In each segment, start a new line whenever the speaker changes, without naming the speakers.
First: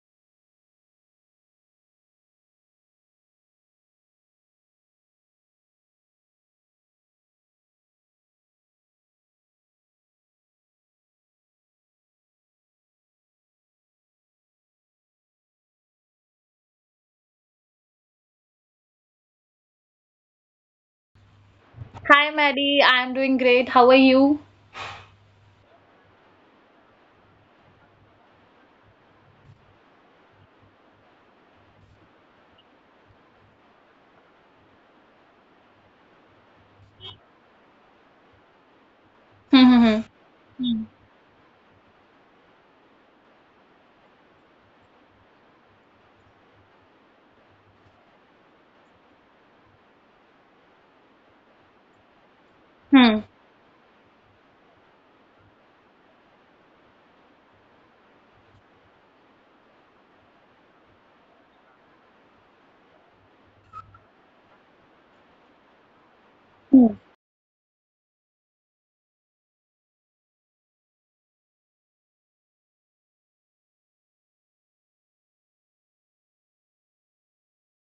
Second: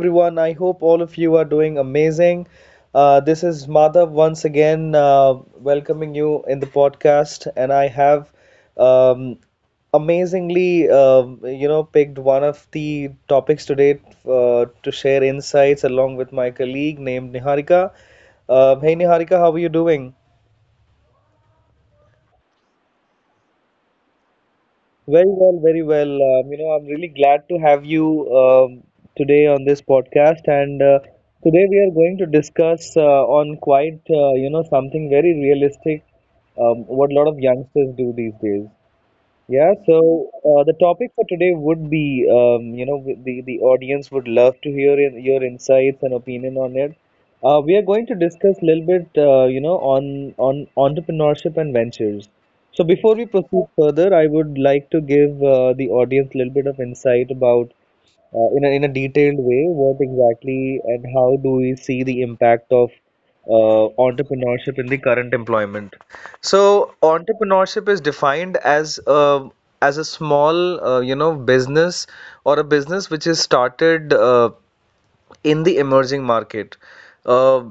everyone. I hope all of you are doing amazing. This is Madhav once again welcoming you in the podcast, and I have um, amazingly, picked one of the topics today to share insights along with my colleague named Niharika. Hey, Niharika, how are you doing?
Hi, Maddie. I'm doing great. How are you?
Very well, very well. I'm really glad to have you today on this podcast. And Today we are going to discuss on quite, something very realistic, what a lot of youngsters do these days.
Hmm.
Yeah,
Hmm.
so the topic for today would be, the audience would love to hear in, your insights and opinion on it. We are going to discuss a little bit, on entrepreneurship and ventures. So
Hmm.
before we proceed further, I would like to give the audience a little bit of insight about in a, detailed way what exactly and how do we see the impact of entrepreneurship in the current employment.
Hmm.
So entrepreneurship is defined as a small business or a business which is started in the emerging market. Uh,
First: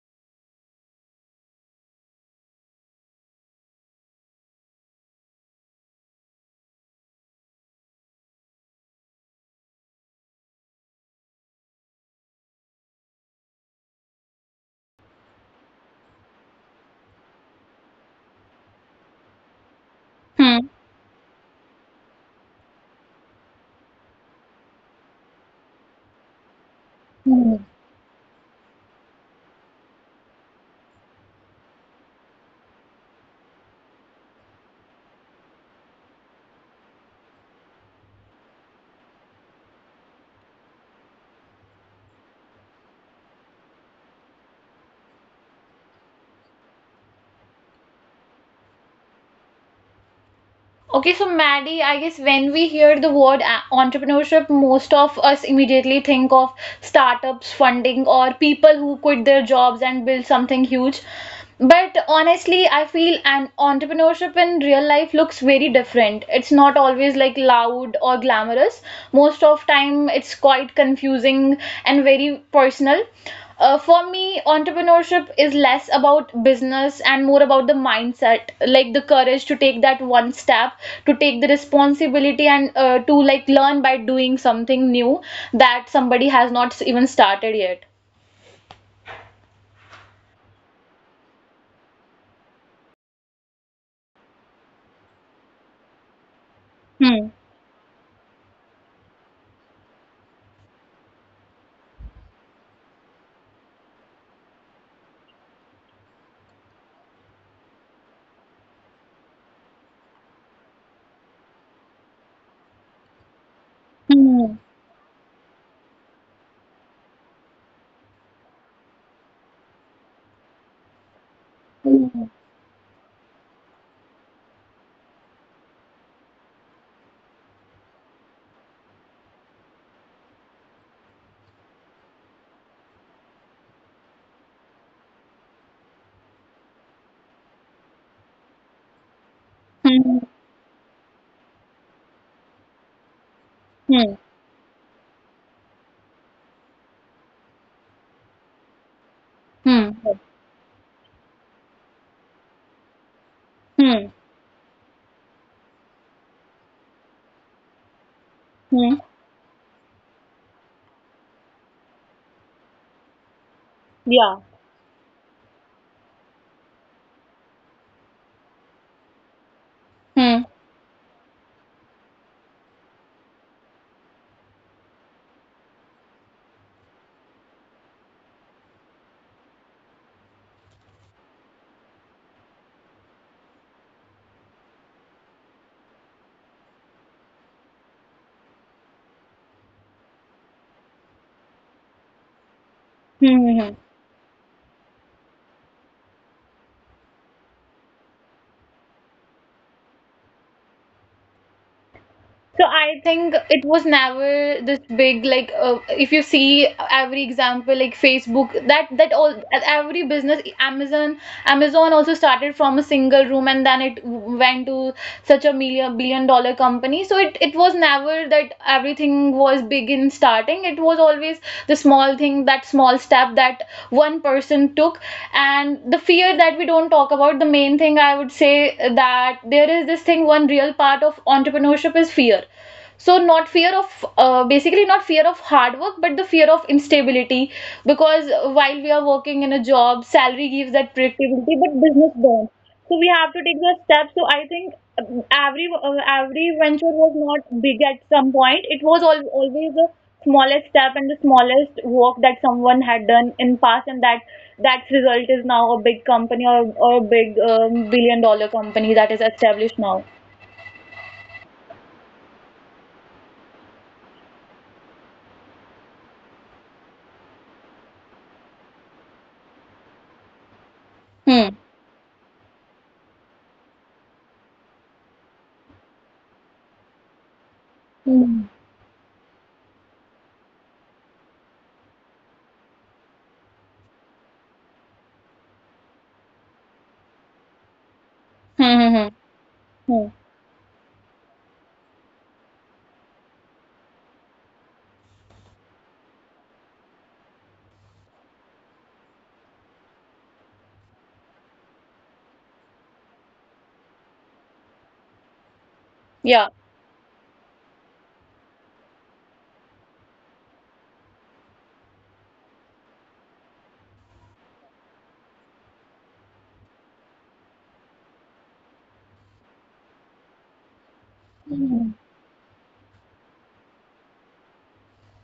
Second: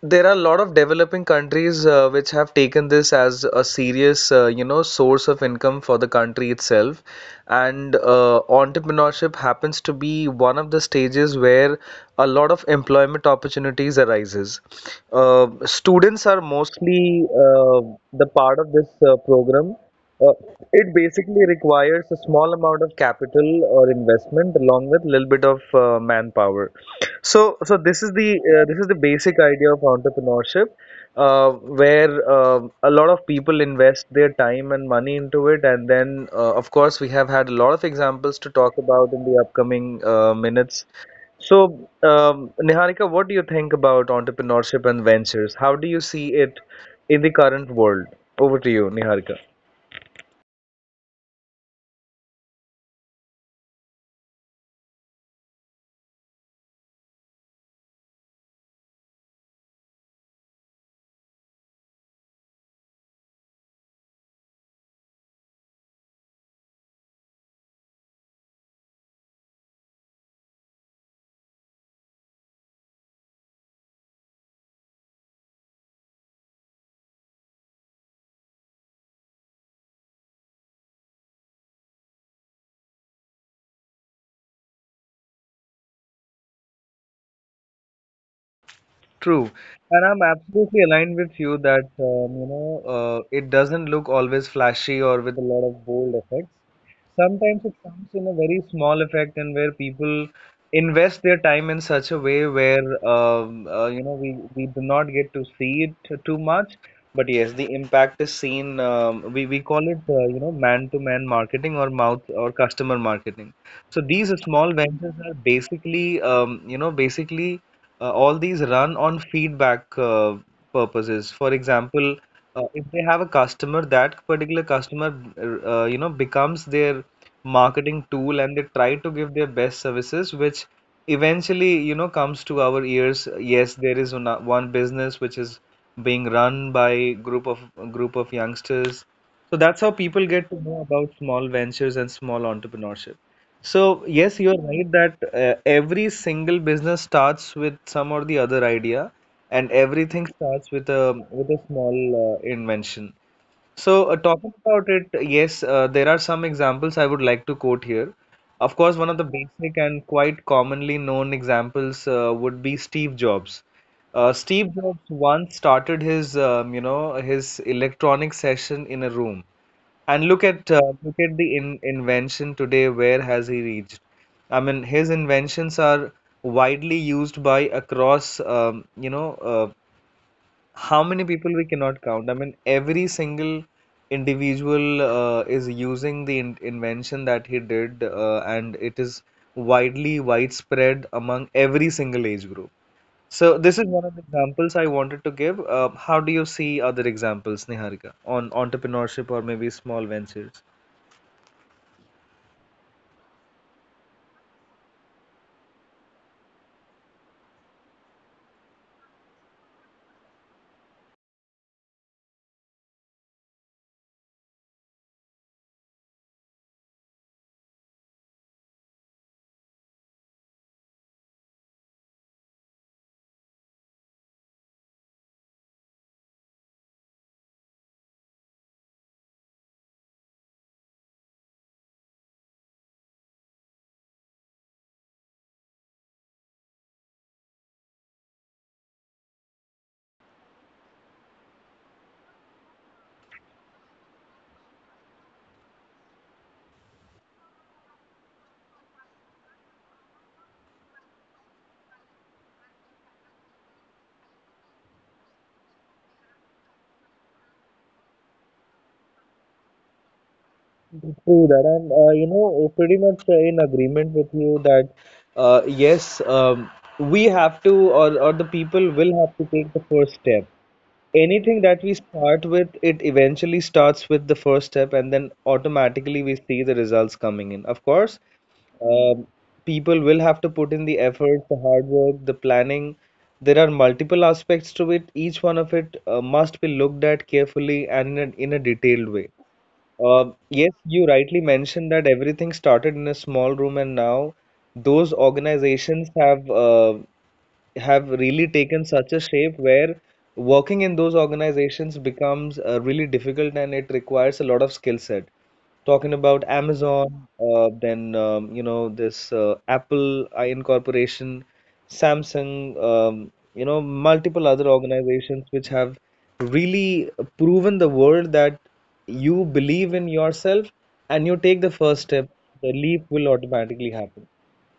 there are a lot of developing countries which have taken this as a serious, source of income for the country itself. And entrepreneurship happens to be one of the stages where a lot of employment opportunities arises. Students are mostly the part of this program uh,
Hmm.
it basically requires a small amount of capital or investment along with a little bit of manpower.
Hmm.
So this is the basic idea of entrepreneurship, where a lot of people invest their time and money into it, and then of course we have had a lot of examples to talk about in the upcoming minutes. So, Niharika, what do you think about entrepreneurship and ventures? How do you see it in the current world? Over to you, Niharika.
Okay, so Maddie, I guess when we hear the word entrepreneurship, most of us immediately think of startups, funding, or people who quit their jobs and build something huge. But honestly, I feel an entrepreneurship in real life looks very different. It's not always like loud or glamorous. Most of time it's quite confusing and very personal. For me entrepreneurship is less about business and more about the mindset, like the courage to take that one step, to take the responsibility and to like learn by doing something new that somebody has not even started yet.
True, and I'm absolutely aligned with you that it doesn't look always flashy or with a lot of bold effects.
Hmm.
Sometimes it comes in a very small effect, and where people invest their time in such a way where we do not get to see it too much, but yes, the impact is seen. We call it man-to-man marketing or mouth or customer marketing. So these
Hmm.
small ventures are basically basically all these run on feedback purposes. For example,
Hmm.
if they have a customer, that particular customer becomes their marketing tool, and they try to give their best services, which eventually comes to our ears. Yes, there is one business which is being run by group of youngsters. So that's how people get to know about small ventures and small entrepreneurship. So
Hmm.
yes, you're right that every single business starts with some or the other idea, and
Hmm.
everything
Hmm.
starts with a small invention. So,
Hmm.
talking about it, yes, there are some examples I would like to quote here. Of course, one
Hmm.
of the basic and quite commonly known examples would be Steve Jobs.
Yeah.
Steve Jobs once started his, his electronic session in a room, and
Hmm.
look at the in invention today. Where has he reached? I mean, his inventions are widely used by across, how many people we cannot count. I mean, every single individual is using the in invention that he did, and it is widely widespread among every single age group. So this is
Hmm.
one of the examples I wanted to give. How do you see other examples, Niharika, on entrepreneurship or maybe small ventures?
So I think it was never this big, like if you see every example like Facebook, that all every business, Amazon. Amazon also started from a single room and then it went to such a million billion dollar company, so it was never that everything was big in starting. It was always the small thing, that small step that one person took. And the fear that we don't talk about, the main thing I would say, that there is this thing, one real part of entrepreneurship is fear. So not fear of basically not fear of hard work, but the fear of instability. Because while we are working in a job, salary gives that predictability, but business don't. So we have to take those steps. So I think every venture was not big at some point. It was al always the smallest step and the smallest work that someone had done in past, and that that result is now a big company, or a big billion dollar company that is established now.
True that, and pretty much in agreement with you that yes, we have to, or the people will have to take the first step. Anything
Hmm.
that we start with, it eventually starts with the first step, and then automatically we see the results coming in. Of course,
Hmm.
um, people will have to put in the effort, the hard work, the planning. There are multiple aspects to it. Each one of it must be looked at carefully and in a,
Hmm. Hmm. Hmm.
detailed way.
Hmm.
Yes, you rightly mentioned that everything started in a small room, and now those organizations have really taken such a shape where working in those organizations becomes really difficult and it requires a lot of skill set.
Yeah.
Talking about Amazon, then this Apple Incorporation, Samsung, multiple other organizations which have really proven the world that you believe in yourself and you
Hmm.
take the first step, the leap will automatically happen.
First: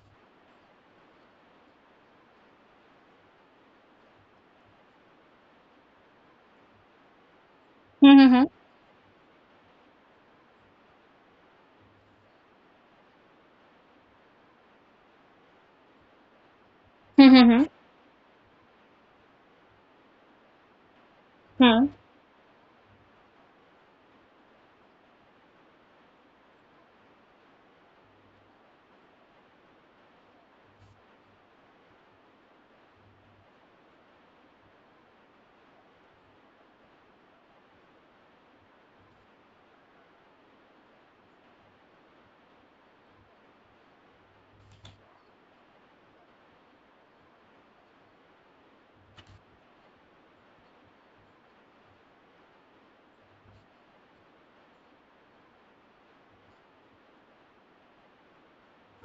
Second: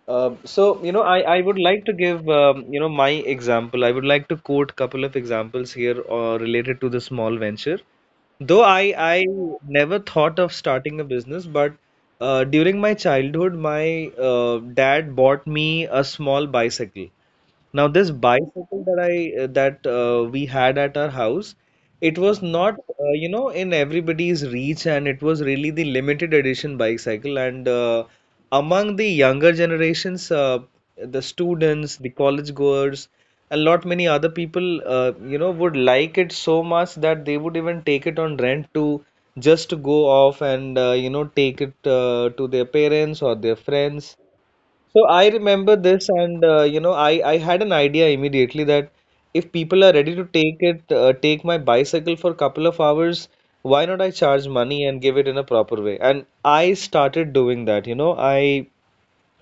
I would like to give, my example. I would like to quote couple of examples here related to the small venture.
Hmm. Hmm. Hmm.
I never thought of starting a business, but during my childhood, my dad bought me a small bicycle.
Hmm.
Now,
Hmm.
this bicycle that I that we had at our house, it
Hmm.
was not in everybody's reach, and it was really the limited edition bicycle. And among the younger generations, the students, the college goers, a lot many other people, would like it so much that they would even take it on rent to just to go off and take it to their parents or their friends so I remember this, and I had an idea immediately that if people are ready to take it, take my bicycle for a couple of hours, why not I charge money and give it in a proper way? And I started doing that. You know, I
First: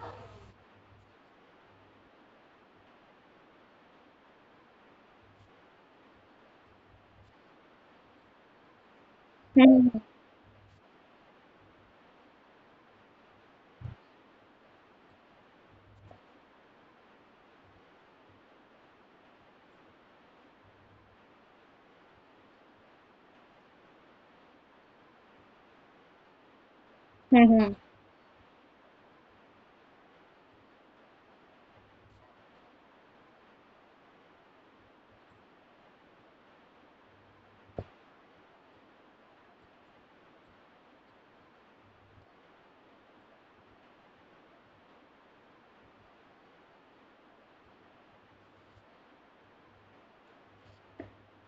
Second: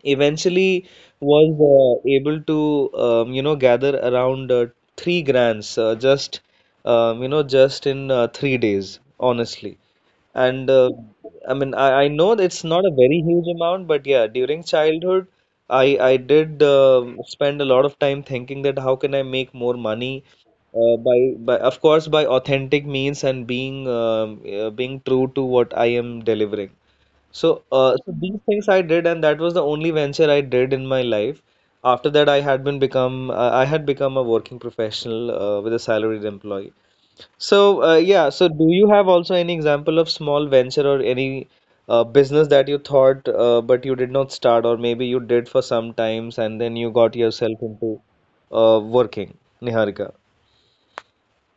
eventually was able to gather around three grands just just in 3 days, honestly.
Hmm.
And I mean, I know that it's not a very huge amount, but yeah, during childhood, I did spend a lot of time thinking that how can I make more money by of course by authentic means and being being true to what I am delivering.
Hmm.
So these things I did, and that was the only venture I did in my life. After that, I had become a working professional with a salaried employee. So, yeah, so do you have also any example of small venture or any business that you thought but you did not start, or maybe you did for some times and then you got yourself into working, Niharika?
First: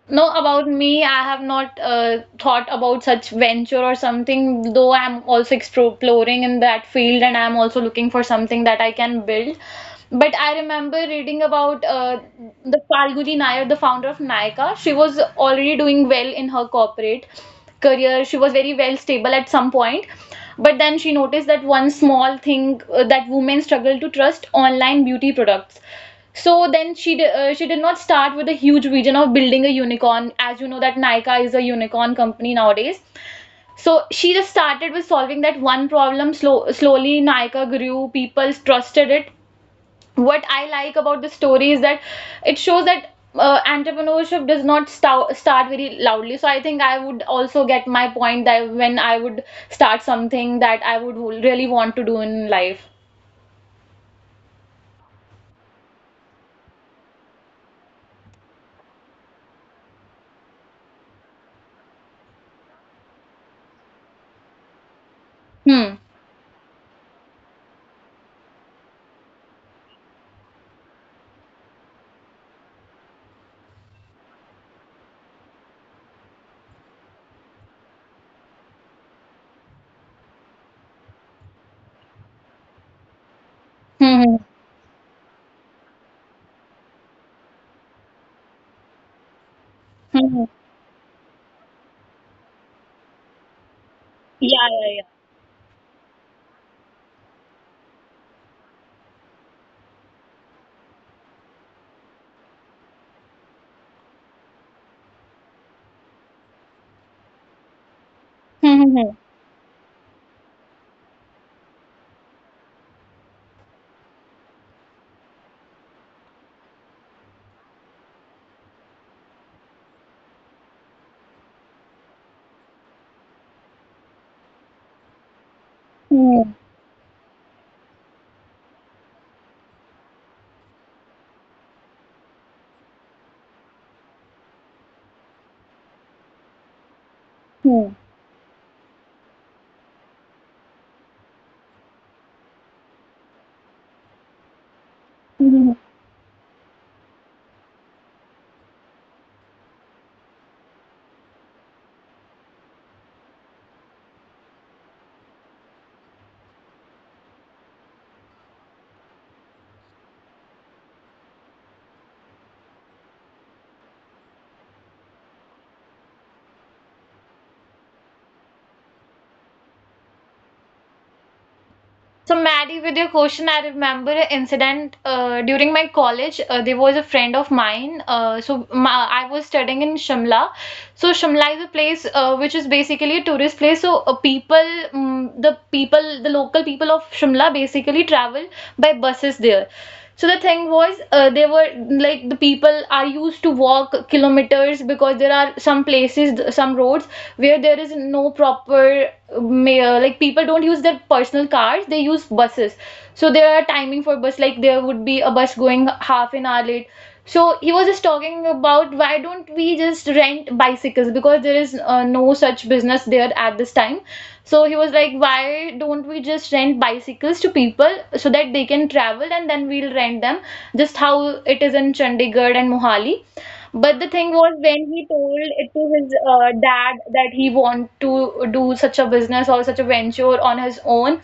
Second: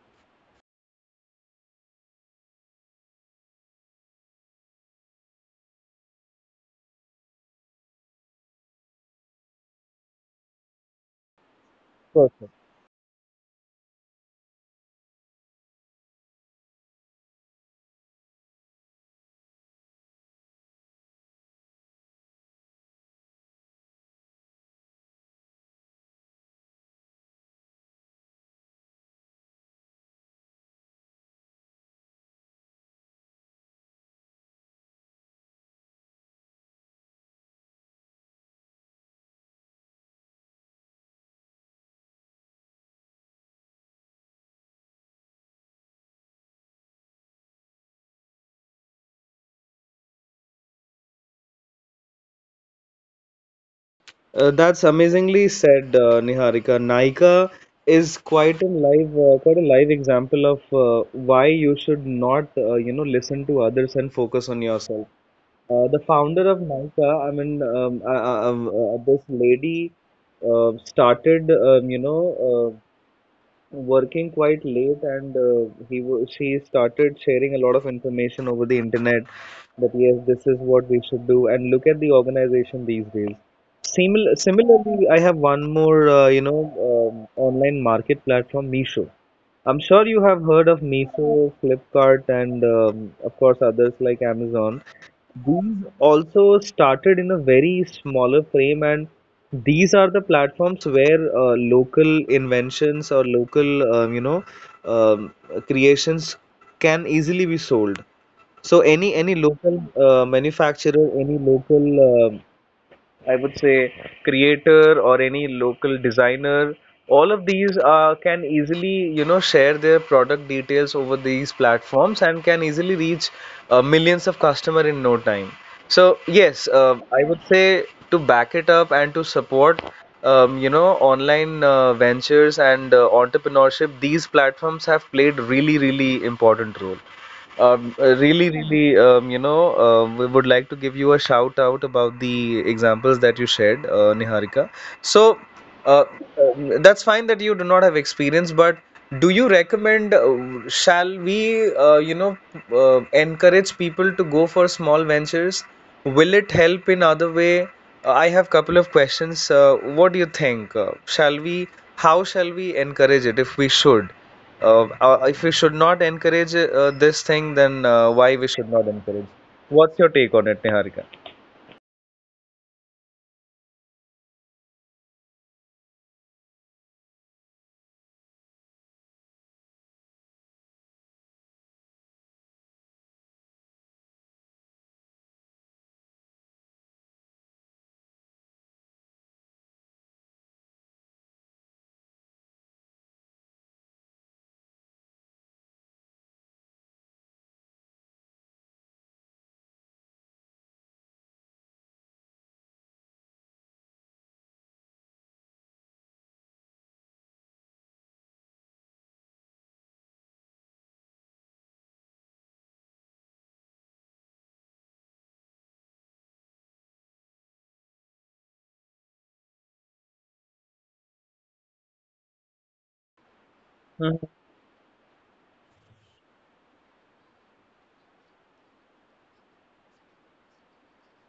No, about me, I have not thought about such venture or something, though I'm also exploring in that field and I'm also looking for something that I can build. But I remember reading about
Perfect.
the Falguni Nayar, the founder of Nykaa. She was already doing well in her corporate career. She was very well stable at some point. But then she noticed that one small thing, that women struggle to trust online beauty products. So then she did not start with a huge vision of building a unicorn. As you know that Nykaa is a unicorn company nowadays. So she just started with solving that one problem. Slow, slowly Nykaa grew. People trusted it. What I like about the story is that it shows that entrepreneurship does not start very loudly. So I think I would also get my point that when I would start something that I would really want to do in life.
That's amazingly said, Niharika. Nykaa is quite a live example of why you should not, listen to others and focus on yourself.
Hmm.
The founder of Nykaa, this lady started, uh, working quite late, and she started sharing a lot of information over the internet that yes, this is what we should do, and look at the organization these days.
Hmm.
Similarly, I have one more, online market platform, Meesho. I'm sure you
Hmm. Hmm.
have heard of Meesho, Flipkart, and of course others like
Yeah.
Amazon.
Yeah.
These also started in a very smaller frame, and these are the platforms where local inventions or local, um, creations can easily be sold. So
Yeah. Hmm. Hmm.
any local manufacturer, any local I would say creator or any local designer. All of these can easily, you know, share their product details over these platforms and can easily reach millions of customer in no time. So
Hmm.
yes, I would say to back it up and to support, online ventures and entrepreneurship. These platforms have played really, really important role.
Hmm.
Really, really, we would like to give you a shout out about the examples that you shared, Niharika. So,
Mhm.
uh, that's fine that you do not have experience, but do you recommend, shall we, encourage people to go for small ventures? Will it help in other way? I have couple of questions. What do you think? Shall we, how shall we encourage it if we should? If we should not encourage this thing, then why we should not encourage? What's your take on it, Niharika?
So, Maddie, with your question, I remember an incident during my college. There was a friend of mine. So, ma I was studying in Shimla. So, Shimla is a place which is basically a tourist place. So, people, mm The people, the local people of Shimla basically travel by buses there. So the thing was, they were like the people are used to walk kilometers because there are some places, some roads where there is no proper like people don't use their personal cars, they use buses. So there are timing for bus, like there would be a bus going half an hour late. So he was just talking about, why don't we just rent bicycles because there is no such business there at this time. So he was like, why don't we just rent bicycles to people so that they can travel and then we'll rent them, just how it is in Chandigarh and Mohali. But the
Mhm.
thing was, when he told it to his dad that he want to do such a business or such a venture on his own,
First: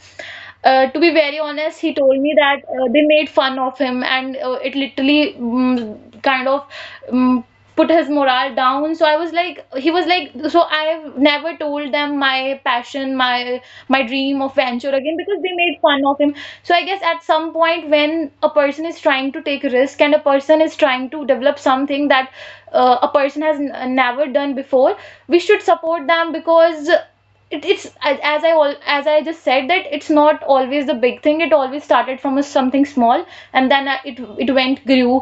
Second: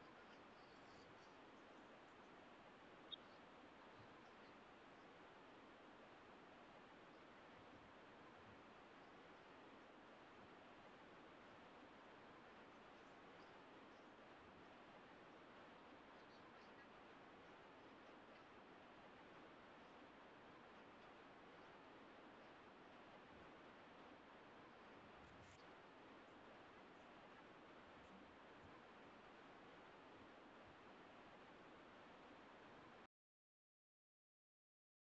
to be very honest, he told me that they made fun of him and kind of mm put his morale down. So I was like, he was like, so I've never told them my passion, my dream of venture again because they made fun of him. So I guess at some point when a person is trying to take risk and a person is trying to develop something that a person has never done before, we should support them because it's as I just said, that it's not always the big thing. It always started from a, something small, and then it went grew.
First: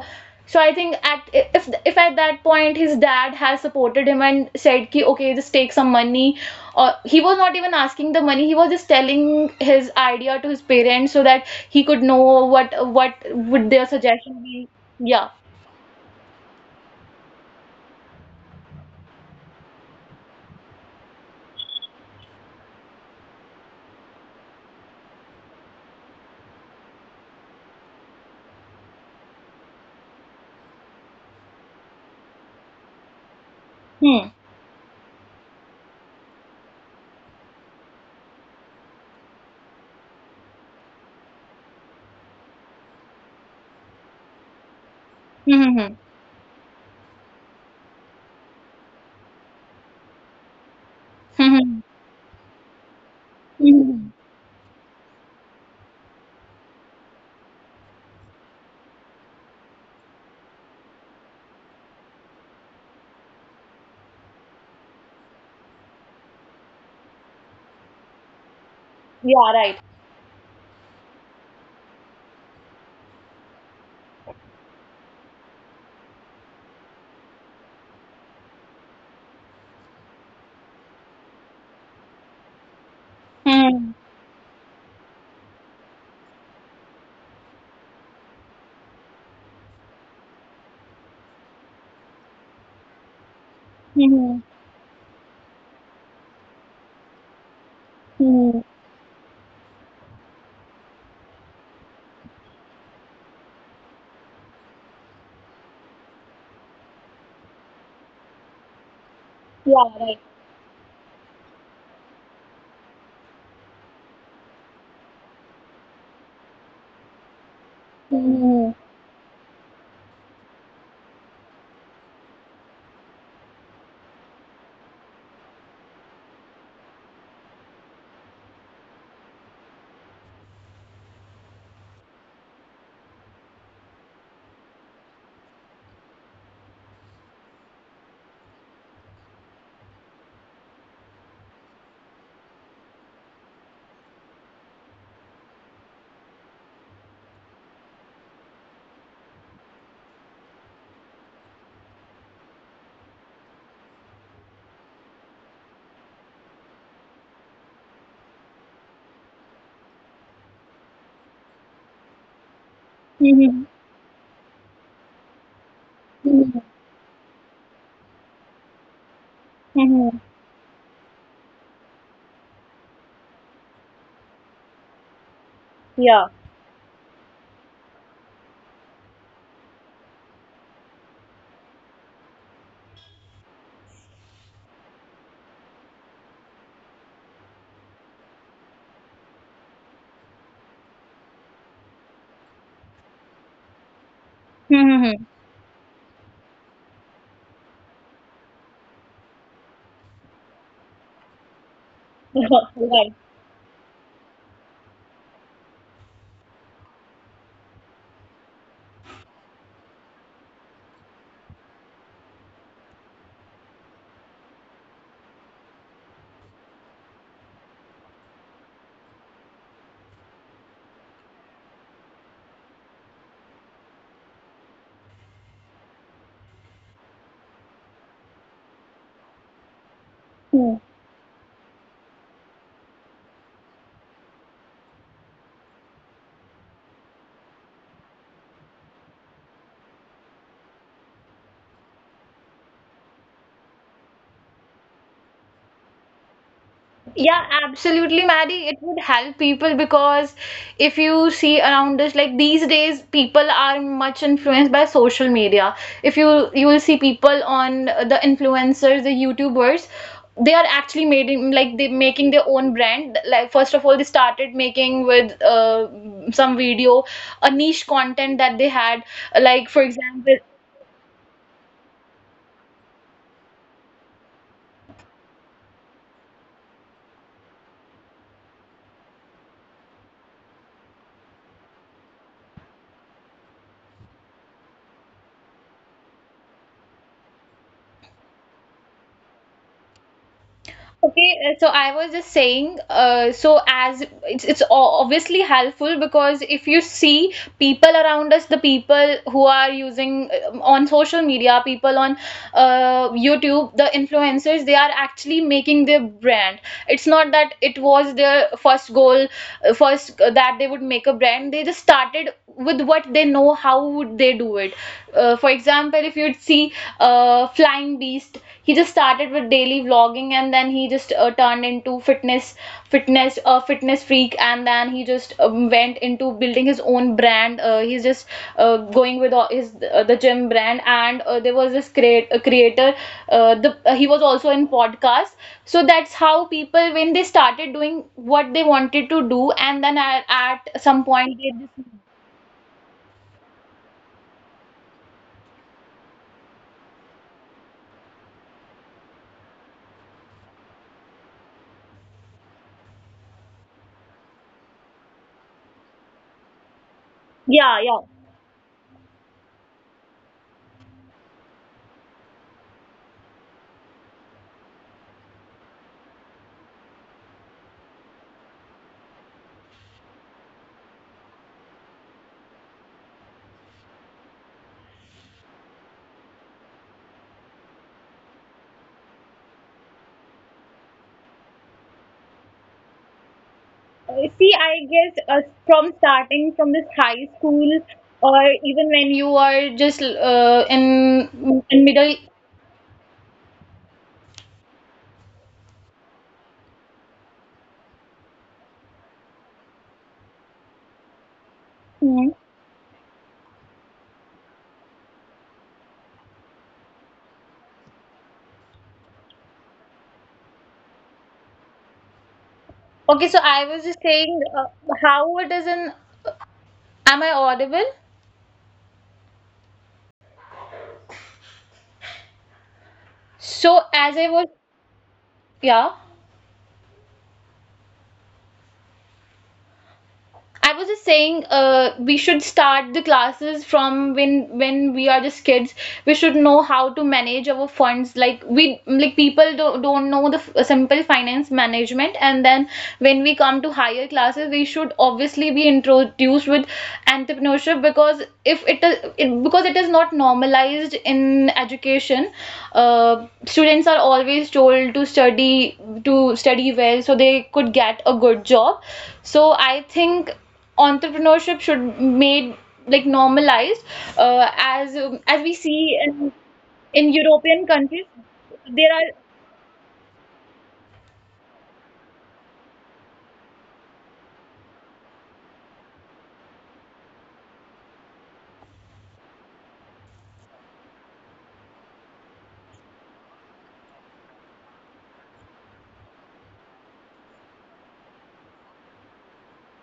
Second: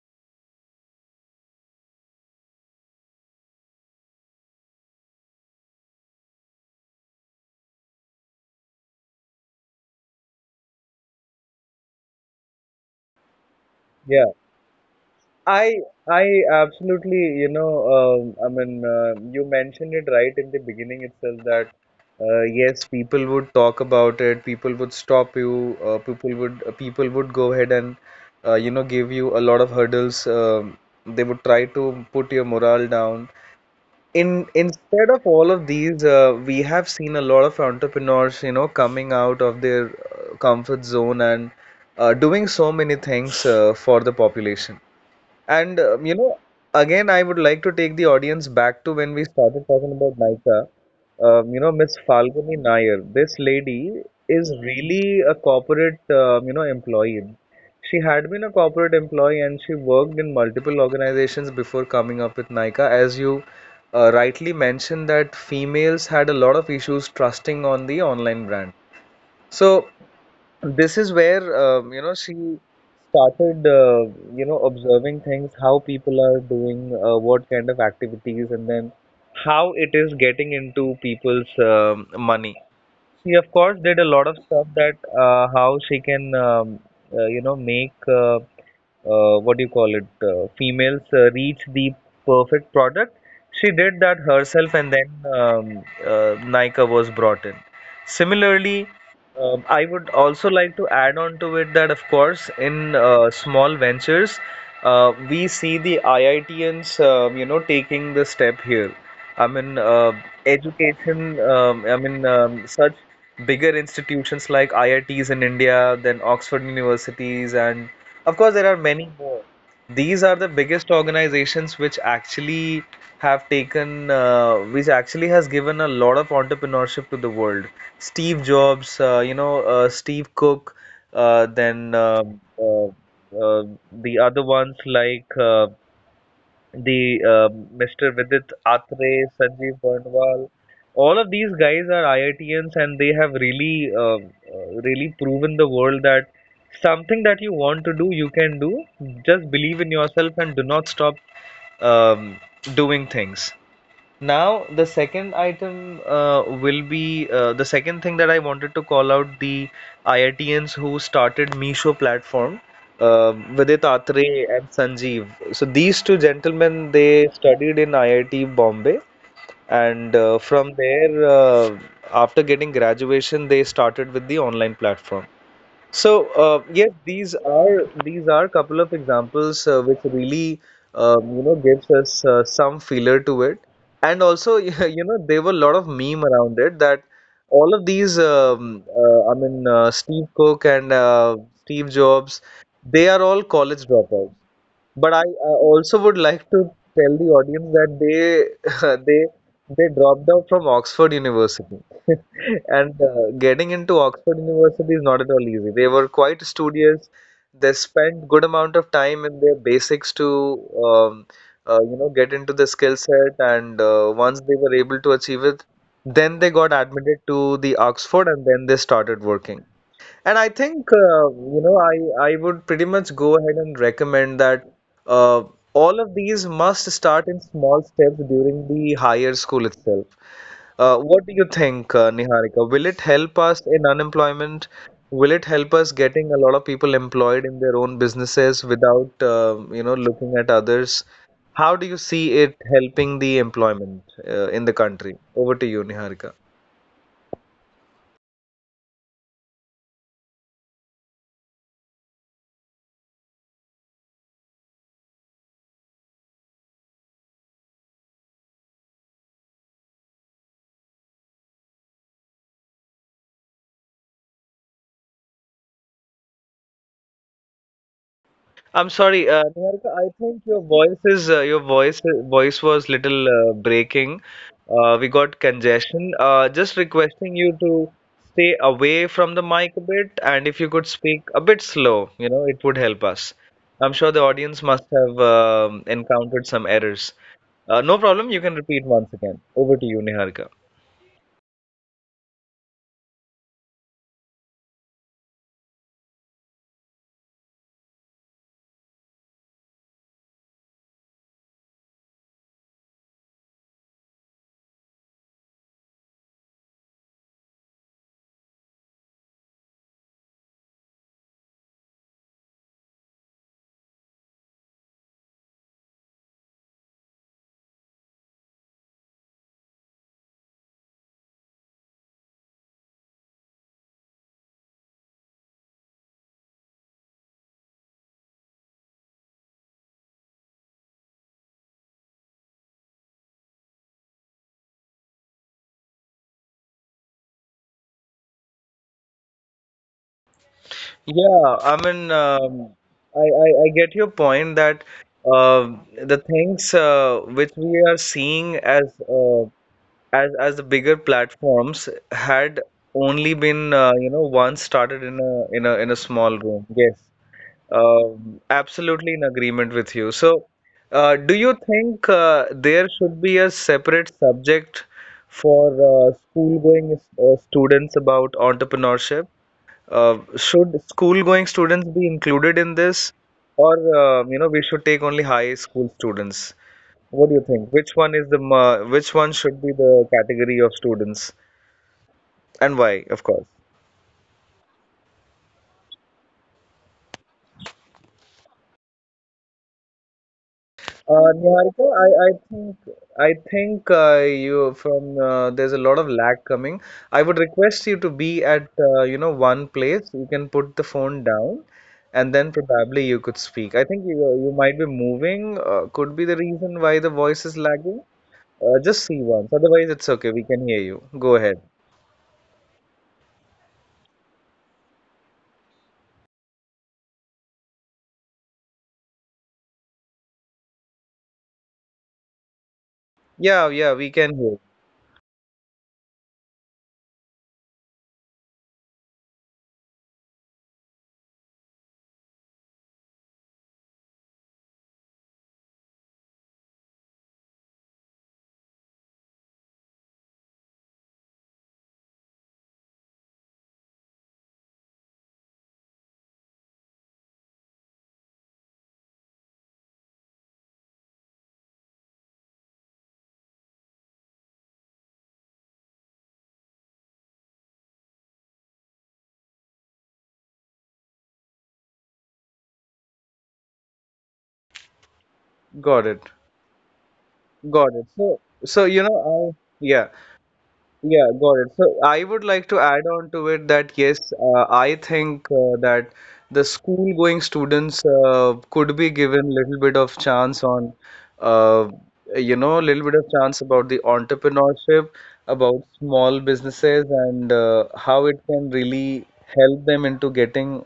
So I think at if at that point his dad has supported him and said ki okay just take some money, or he was not even asking the money. He was just telling his idea to his parents so that he could know what what would their
Yeah,
suggestion be. Yeah.
I I absolutely, you mentioned it right in the beginning itself that yes, people would talk about it, people would stop you, people would go ahead and give you a lot of hurdles. They would try to put your morale down.
Hmm.
In instead of all of these, we have seen a lot of entrepreneurs, you know, coming out of their comfort zone and doing so many things for the population. And
Hmm. Hmm.
again, I would like to take the audience back to when we started talking about Naika.
Hmm. Hmm.
Miss Falguni Nair. This
Hmm.
lady
Hmm.
is really a corporate, employee. She had been a corporate employee and she worked in multiple organizations before coming up with Nykaa. As you rightly mentioned, that females had a lot of issues trusting on the online brand.
Yeah.
So
Right.
this is where she started observing things, how people are doing, what kind of activities, and then how it is getting into people's money. She of course did a
Hmm.
lot of stuff that how she can make. What do you call it, females reach the perfect product. She did that
Hmm. Hmm.
herself, and then Nykaa was brought in. Similarly,
Hmm.
I would also like to add on to it that, of course, in small ventures, we see the IITians, taking the step here. I mean,
Yeah.
uh,
Right.
education, such bigger institutions like IITs in India, then Oxford universities and of course, there are
Mhm.
many more. These are the biggest organizations which actually have taken, which actually has given a lot of entrepreneurship to the world. Steve Jobs, Steve Cook, uh, then um uh, uh, the other ones like the Mr. Vidit Atre, Sanjeev Barnwal, all of these guys are IITians and they have really, really proven the world that something that you want to do, you can do. Just believe in yourself and do not stop um, doing things. Now, the second item will be the second thing that I wanted to call out the IITians who started Meesho platform, Vidit
Mhm.
Atre and Sanjeev. So these two gentlemen,
Mhm.
they studied in IIT Bombay, and
Mhm.
from there, after getting graduation, they started with the online platform. So
Yeah.
yes, these are couple of examples which really gives us some feeler to it, and also you know there were a lot of meme around it that all of these Steve Cook and Steve Jobs they are all college dropouts. But I
Mhm.
also would like to tell the audience that they they dropped out from Oxford University, and getting
Right.
into Oxford University is not at all easy. They were quite studious. They spent good amount of time in their basics to um, get into the skill set, and once they were able to achieve it, then they got admitted to the Oxford, and then they started working. And I think I would pretty much go ahead and recommend that uh, all of these must start in small steps during the higher school itself. What do you
Mhm.
think, Niharika? Will it help us in unemployment? Will it help us getting a lot of people employed in their own businesses without looking at others? How do you see it helping the employment in the country? Over to you, Niharika.
Yeah, absolutely, Maddie. It would help people because if you see around us, like these days, people are much influenced by social media. If you will see people on the influencers, the YouTubers, they are actually made in, like they making their own brand. Like first of all, they started making with some video, a
I'm
niche
sorry,
content that they
Niharika. I
had.
think your
Like for
voice is uh,
example,
your voice voice was little breaking. We got congestion. Just requesting you to stay away from the mic a bit, and if you could speak a bit slow, you know, it would help us. I'm sure the audience must have encountered some errors. No problem. You can repeat once again. Over to you, Niharika.
okay, so I was just saying, so as it's, obviously helpful because if you see people around us, the people who are using on social media, people on YouTube, the influencers, they are actually making their brand. It's not that it was their first goal, first that they would make a brand. They just started with what they know, how would they do it. For example, if you'd see flying beast, he just started with daily vlogging and then he just turned into fitness. Fitness a Fitness freak, and then he just went into building his own brand. He's just going with all his the gym brand. And there was this create a creator, the he was also in podcast. So that's how people, when they started doing what they wanted to do and then
Yeah, I
at some
mean,
point they just
I get your point that uh, the things which we are seeing as uh, as the bigger platforms had only been once started in a in a small room. Yes,
yeah yeah.
absolutely in agreement with you. So, do you think there should be a separate subject for school-going students about entrepreneurship? Should school-going students be included in this, or we should take only high school students? What do you think? Which one should be the category of students, and why, of course?
See, I guess from starting from this high school, or even when you are just
Niharika,
in middle.
I think you from there's a lot of lag coming. I would request you to be at one place. You can put the phone down, and then probably you
Mhm.
could speak. I think you might be moving. Could be the reason why the voice is lagging. Just see once. Otherwise, it's okay. We can hear you. Go ahead.
Okay, so I was just saying, how it is in. Am I audible?
Yeah, yeah, we can hear.
So as I was, yeah. I was just saying, we should start the classes from when we are just kids. We should know how to manage our funds. Like we like people don't know the simple finance management, and then when we come to higher classes, we should obviously be introduced with entrepreneurship because if it is it, because it is not normalized in education. uh, Students are always told to study, to study well so they could get a good job. So I think entrepreneurship should made like normalized,
Got it.
as we see
Got it.
in
So,
european
so you
countries
know, I
there
yeah,
are
yeah, got it. So I would like to add on to it that yes, I think that the school-going students could be given little bit of chance on, uh, little bit of chance about the entrepreneurship, about small businesses, and how it can really help them into getting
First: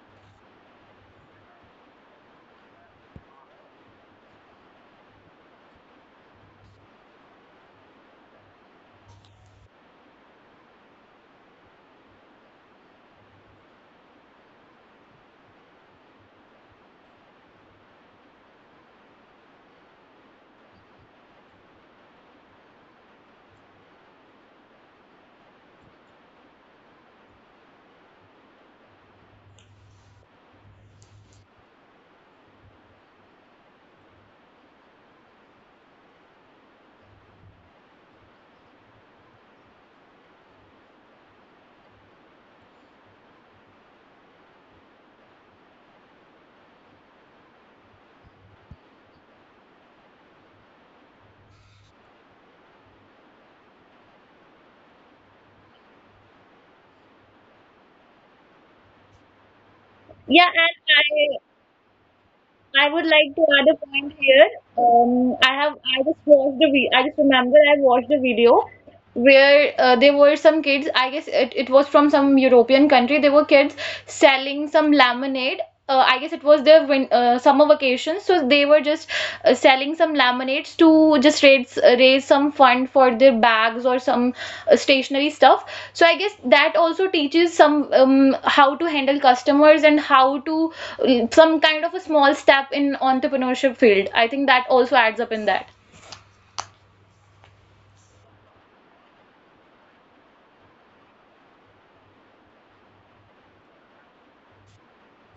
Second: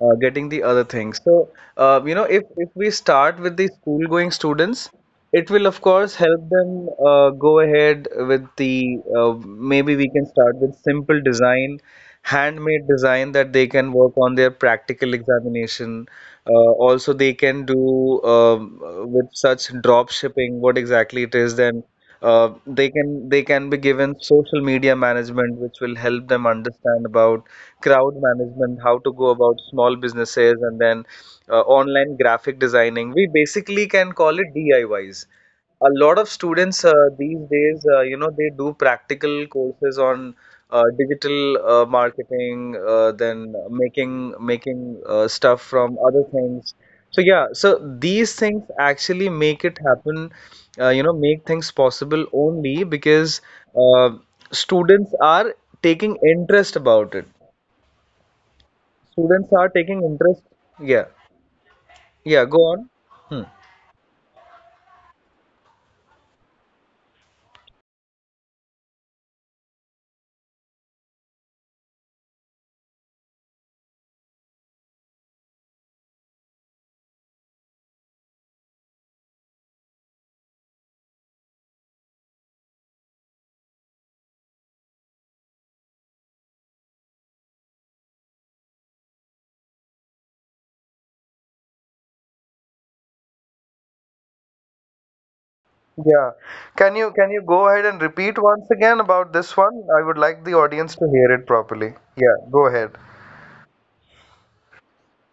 getting the other things. So, if we start with the school going students, it will of course help them go ahead with the maybe we can start with simple design, handmade design that they can work on their practical examination. Uh, also, they can do with such drop shipping what exactly it is then. They can be given social media management, which will help them understand about crowd management, how to go about small businesses, and then online graphic designing. We basically can call it DIYs. A lot of students these days, they do practical courses on digital marketing, then making stuff from other things. So yeah, so these things actually make it happen, make things possible only because uh, students are taking interest about it. Students are taking
yeah
interest. Yeah,
and
yeah, go
I
on.
would like to
Hmm.
add a point here. I just watched the I just remember I watched a video where there were some kids. I guess it was from some European country. There were kids selling some lemonade. I guess it was their win summer vacation, so they were just selling some laminates to just raise some fund for their bags or some stationery stuff. So I guess that also teaches some, how to handle customers and how to some kind of a small step in entrepreneurship field. I think that also adds up in that.
Yeah. Can you go ahead and repeat once again about this one? I would like the audience to hear it properly. Yeah, go ahead.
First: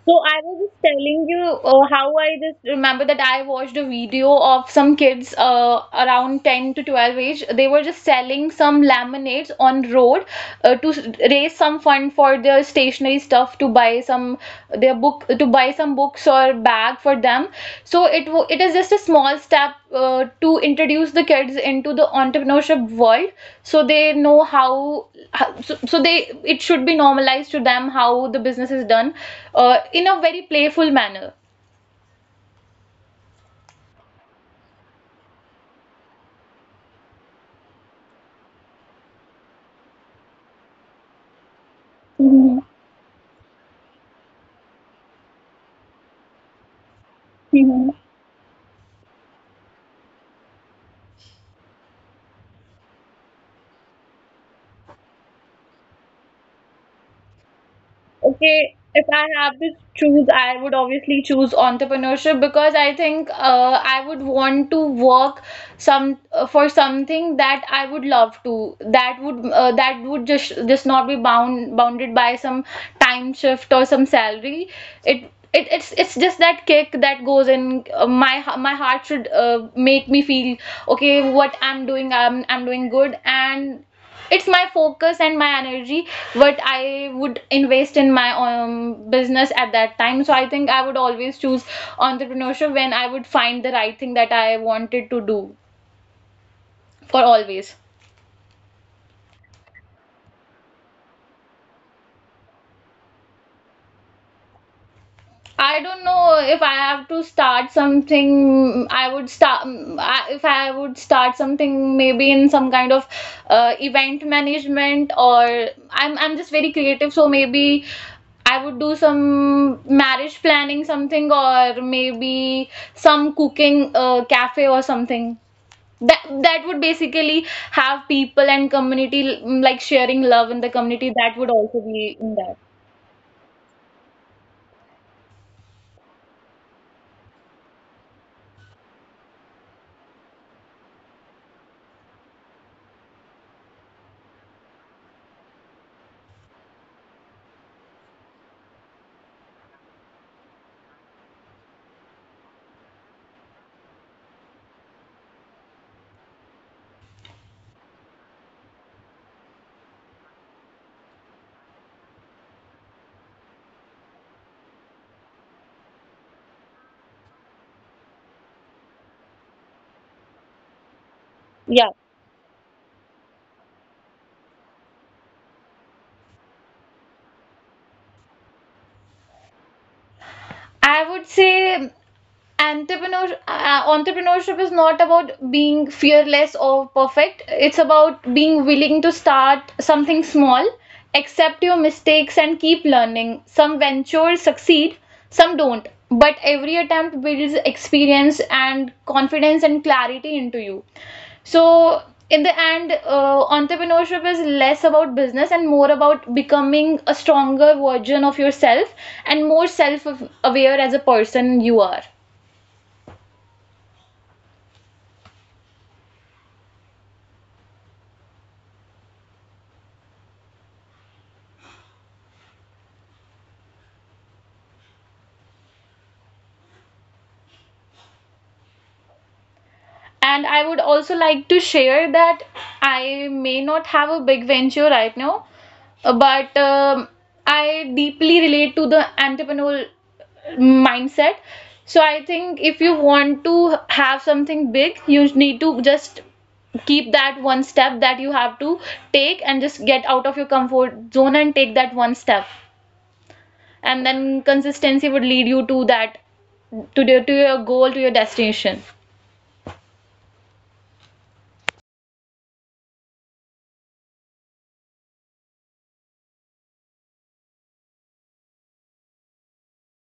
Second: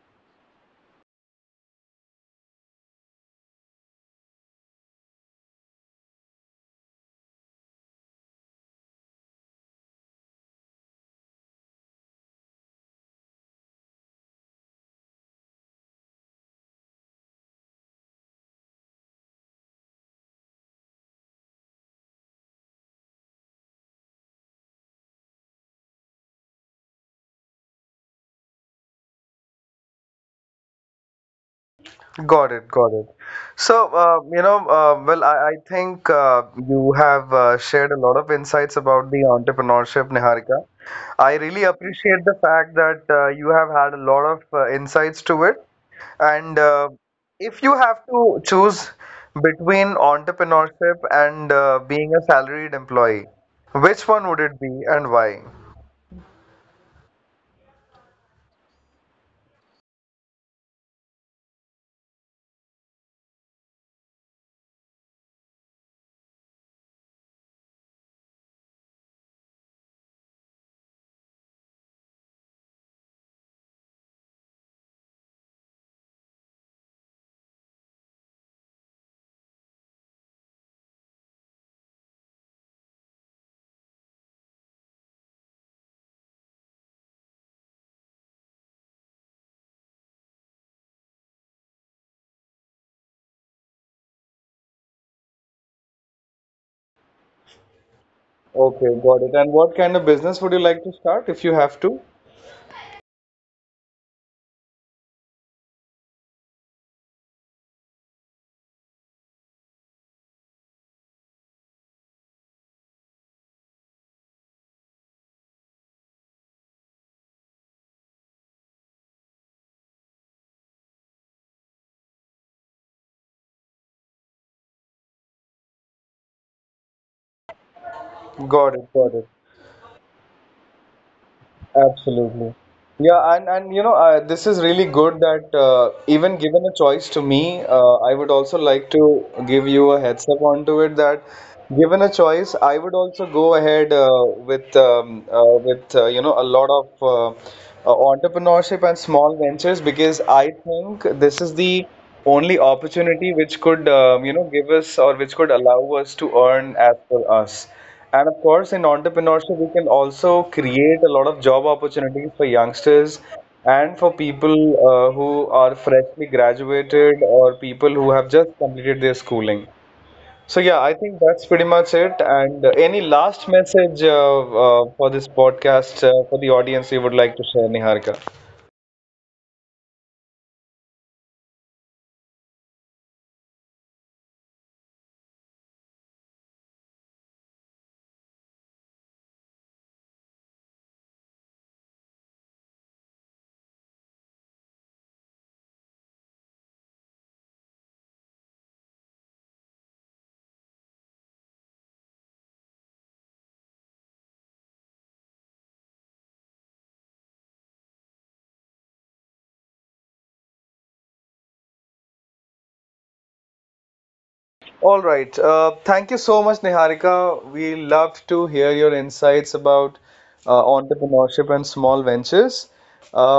So I was just telling you how I just remember that I watched a video of some kids around 10 to 12 age. They were just selling some laminates on road raise some fund for their stationery stuff to buy some their book, to buy some books or bag for them. So it is just a small step to introduce the kids into the entrepreneurship world so they know how, so, so they, it should be normalized to them how the business is done in a very playful manner.
Got it, got it. So, well, I think you have shared a lot of insights about the entrepreneurship, Niharika. I really appreciate the
Mhm.
fact that you have had a lot of insights to it. And if you
Mhm.
have to choose between entrepreneurship and being a salaried employee, which one would it be and why?
Okay, if I have to choose, I would obviously choose entrepreneurship because I think I would want to work some, for something that I would love to. That would just not be bounded by some time shift or some salary. It it's just that kick that goes in my my heart should make me feel okay. What I'm doing, I'm doing good, and it's my focus and my energy what I would invest in my business at that time. So I think I would always choose entrepreneurship when I would find the right thing that I wanted to do for always.
Okay, got it. And what kind of business would you like to start if you have to?
I don't know if I have to start something. I would start, if I would start something, maybe in some kind of event management or, I'm just very creative, so maybe I would do some marriage planning something, or maybe some cooking cafe or something. That would basically have people and
Got it, got
community,
it.
mm, like sharing love in the community. That would also be in that.
Absolutely. Yeah, and you know, this is really good that even given a choice to me, I would also like to give you a heads up onto it that given a choice, I would also go ahead with a lot of entrepreneurship and small ventures because I think this is the only opportunity which could give us or which could allow us to earn as per us. And of course, in entrepreneurship, we can also create a lot of job opportunities for youngsters and for people who are freshly graduated or people who have just completed their schooling. So, yeah, I think that's
Yeah.
pretty much it. And any last message for this podcast for the audience you would like to share, Niharika?
I would say entrepreneurship is not about being fearless or perfect. It's about being willing to start something small, accept your mistakes and keep learning. Some ventures succeed, some don't, but every attempt builds experience and confidence and clarity into you. So in the end, entrepreneurship is less about business and more about becoming a stronger version of yourself and more self aware as a person you are.
All right. Thank you so much, Niharika. We love to hear your insights about entrepreneurship and small ventures. Uh,
And I would also like to share that I may not have a big venture right now, but I deeply relate to the entrepreneurial mindset. So I think if you want to have something big, you need to just keep that one step that you have to take, and just get out of your comfort zone and take that one step. And then consistency would lead you to that, to your goal, to your destination.